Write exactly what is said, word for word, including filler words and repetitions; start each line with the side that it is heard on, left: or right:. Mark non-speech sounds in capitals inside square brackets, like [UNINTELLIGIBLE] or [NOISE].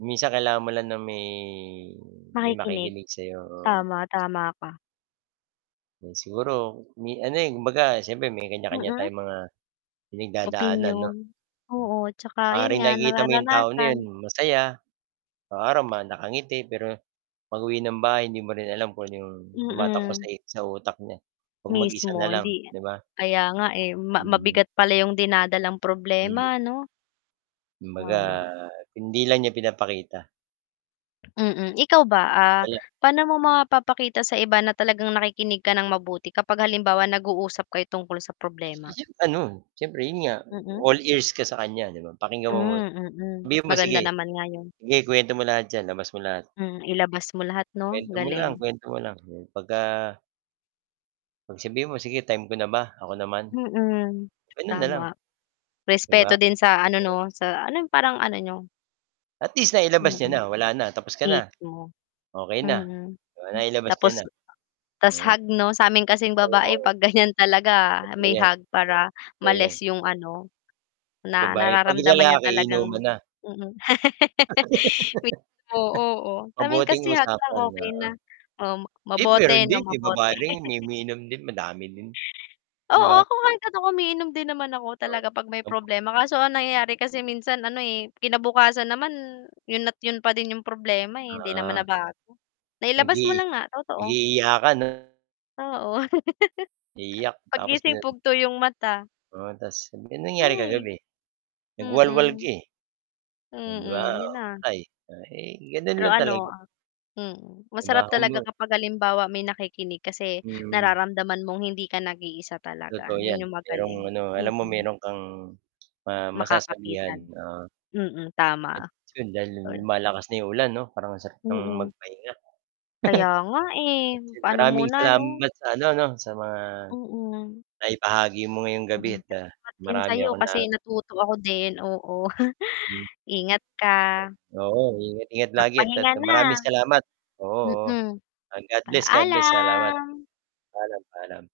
right: Minsan kailangan mo lang na may may
left: Makikinig.
right: makikinig sa 'yo, oo.
left: Tama, tama ka.
right: Siguro, may ano, eh, kumbaga siyempre may kan'ya-kan'ya
left: Mm.
right: tayong mga pinagdadaanan 'no?
left: Opinyon, oo tsaka, yun
right: Maaaring
left: nga
right: nakikita mo 'yong tao na 'yon,
left: nararanasan.
right: masaya, isang araw nakangiti, pero pag-uwi ng bahay hindi mo rin alam kung 'yong tumatakbo sa
left: Mm.
right: i sa utak niya 'pag mag-isa
left: Mismo,
right: na lang
left: hindi
right: 'di ba?
left: kaya nga, eh, ma
right: Hmm.
left: mabigat pala yung dinadalang
right: Mhm.
left: problema 'no?
right: Kumbaga,
left: Tama.
right: hindi lang niya pinapakita.
left: Mm, ikaw ba? Ah,
right: Hala.
left: pa'no mo mapapakita sa iba na talagang nakikinig ka ng mabuti, kapag halimbawa nag-uusap kayo tungkol sa problema?
right: [UNINTELLIGIBLE] ano, siyempre 'yon nga,
left: Mm.
right: all ears ka sa kan'ya, 'di ba, pakinggan mo muna,
left: Hmm, mm.
right: sabihin mo, "Sige,
left: Maganda naman nga 'yun.
right: sige, k'wento mo lahat diyan labas mo lahat."
left: Hmm, ilabas mo lahat 'no?
right: Kwento mo lang,
left: Galing.
right: kwento mo lang 'pag-ka pagsabihan mo, sige. Time ko na ba? Ako naman?
left: Mm,
right: Gano'n na lang.
left: tama,
right: 'Di ba?
left: respeto din sa, ano 'no sa alam yung parang ano niyo.
right: At least, nailabas niya
left: Mm,
right: na. Wala na. Tapos ka na.
left: mismo,
right: Okey na,
left: mm.
right: nailabas
left: Tapos
right: niya na.
left: tas'
right: Ah,
left: hug 'no, sa 'min kasing babae
right: oo.
left: pag ganyan talaga
right: Totoo
left: may
right: 'yan,
left: hug, para
right: totoo 'yan.
left: ma-less yung ano, na
right: Babae. 'Pag
left: nararamdaman niya
right: lalaki, inuman
left: talagang
right: na.
left: Mm. [LAUGHS] Oo,
right: [LAUGHS]
left: oh, samin
right: Mabuting
left: kasi hug lang
right: usapan,
left: okay
right: oo,
left: na, oh mabote 'no
right: [UNINTELLIGIBLE] babae
left: mabote.
right: rin umiinom din, madami din. 'Di
left: Oo,
right: ba?
left: kahit ako umiinom din naman ako talaga pag may
right: Oo.
left: problema, kaso ang nangyayari kasi minsan ano, eh, kinabukasan naman yun at 'yun pa din 'yung problema, eh, hindi naman
right: Ah.
left: nabago, nailabas
right: Mag-i
left: mo lang nga totoo.
right: mag-i-iyakan 'no?
left: Oo. [LAUGHS]
right: Iiyak tapos
left: 'Pag-gising
right: dina
left: mugto 'yung mata.
right: oo ta's, ano bang nangyari
left: Hay,
right: kagabi, nagwalwal ka,
left: mm.
right: eh. 'Di ba?
left: Mm, 'yun na.
right: ay ay ganun
left: Pero
right: lang
left: ano,
right: talaga.
left: uhm. Mm. Masarap talaga
right: [UNINTELLIGIBLE]
left: kapag halimbawa may nakikinig, kasi
right: Mhm.
left: nararamdaman mong hindi ka nag-iisa talaga,
right: Totoo 'yan,
left: 'yun 'yung
right: merong
left: magaling.
right: ano, alam mo
left: Mm.
right: meron kang ma masasabihan,
left: Makakapitan.
right: oo.
left: Mm, tama.
right: At 'yun, dahil
left: [UNINTELLIGIBLE]
right: lumalakas na yung ulan 'no parang ang sarap ng
left: Mm.
right: magpahinga.
left: Kaya nga, eh,
right: [LAUGHS]
left: paano
right: Maraming
left: muna ano?
right: salamat sa ano 'no, sa mga
left: Mm.
right: naibahagi mo ngayong gabi at
left: [UNINTELLIGIBLE] salamat din
right: marami
left: sayo,
right: akong na
left: kasi natuto ako din. Oo,
right: Hmm.
left: [CHUCKLES] ingat ka.
right: Oo, ingat ingat lagi at ah
left: Magpahinga na.
right: maraming salamat, oo, oo,
left: Mm.
right: God bless, God bless. Salamat.
left: Paalam.
right: Paalam, paalam.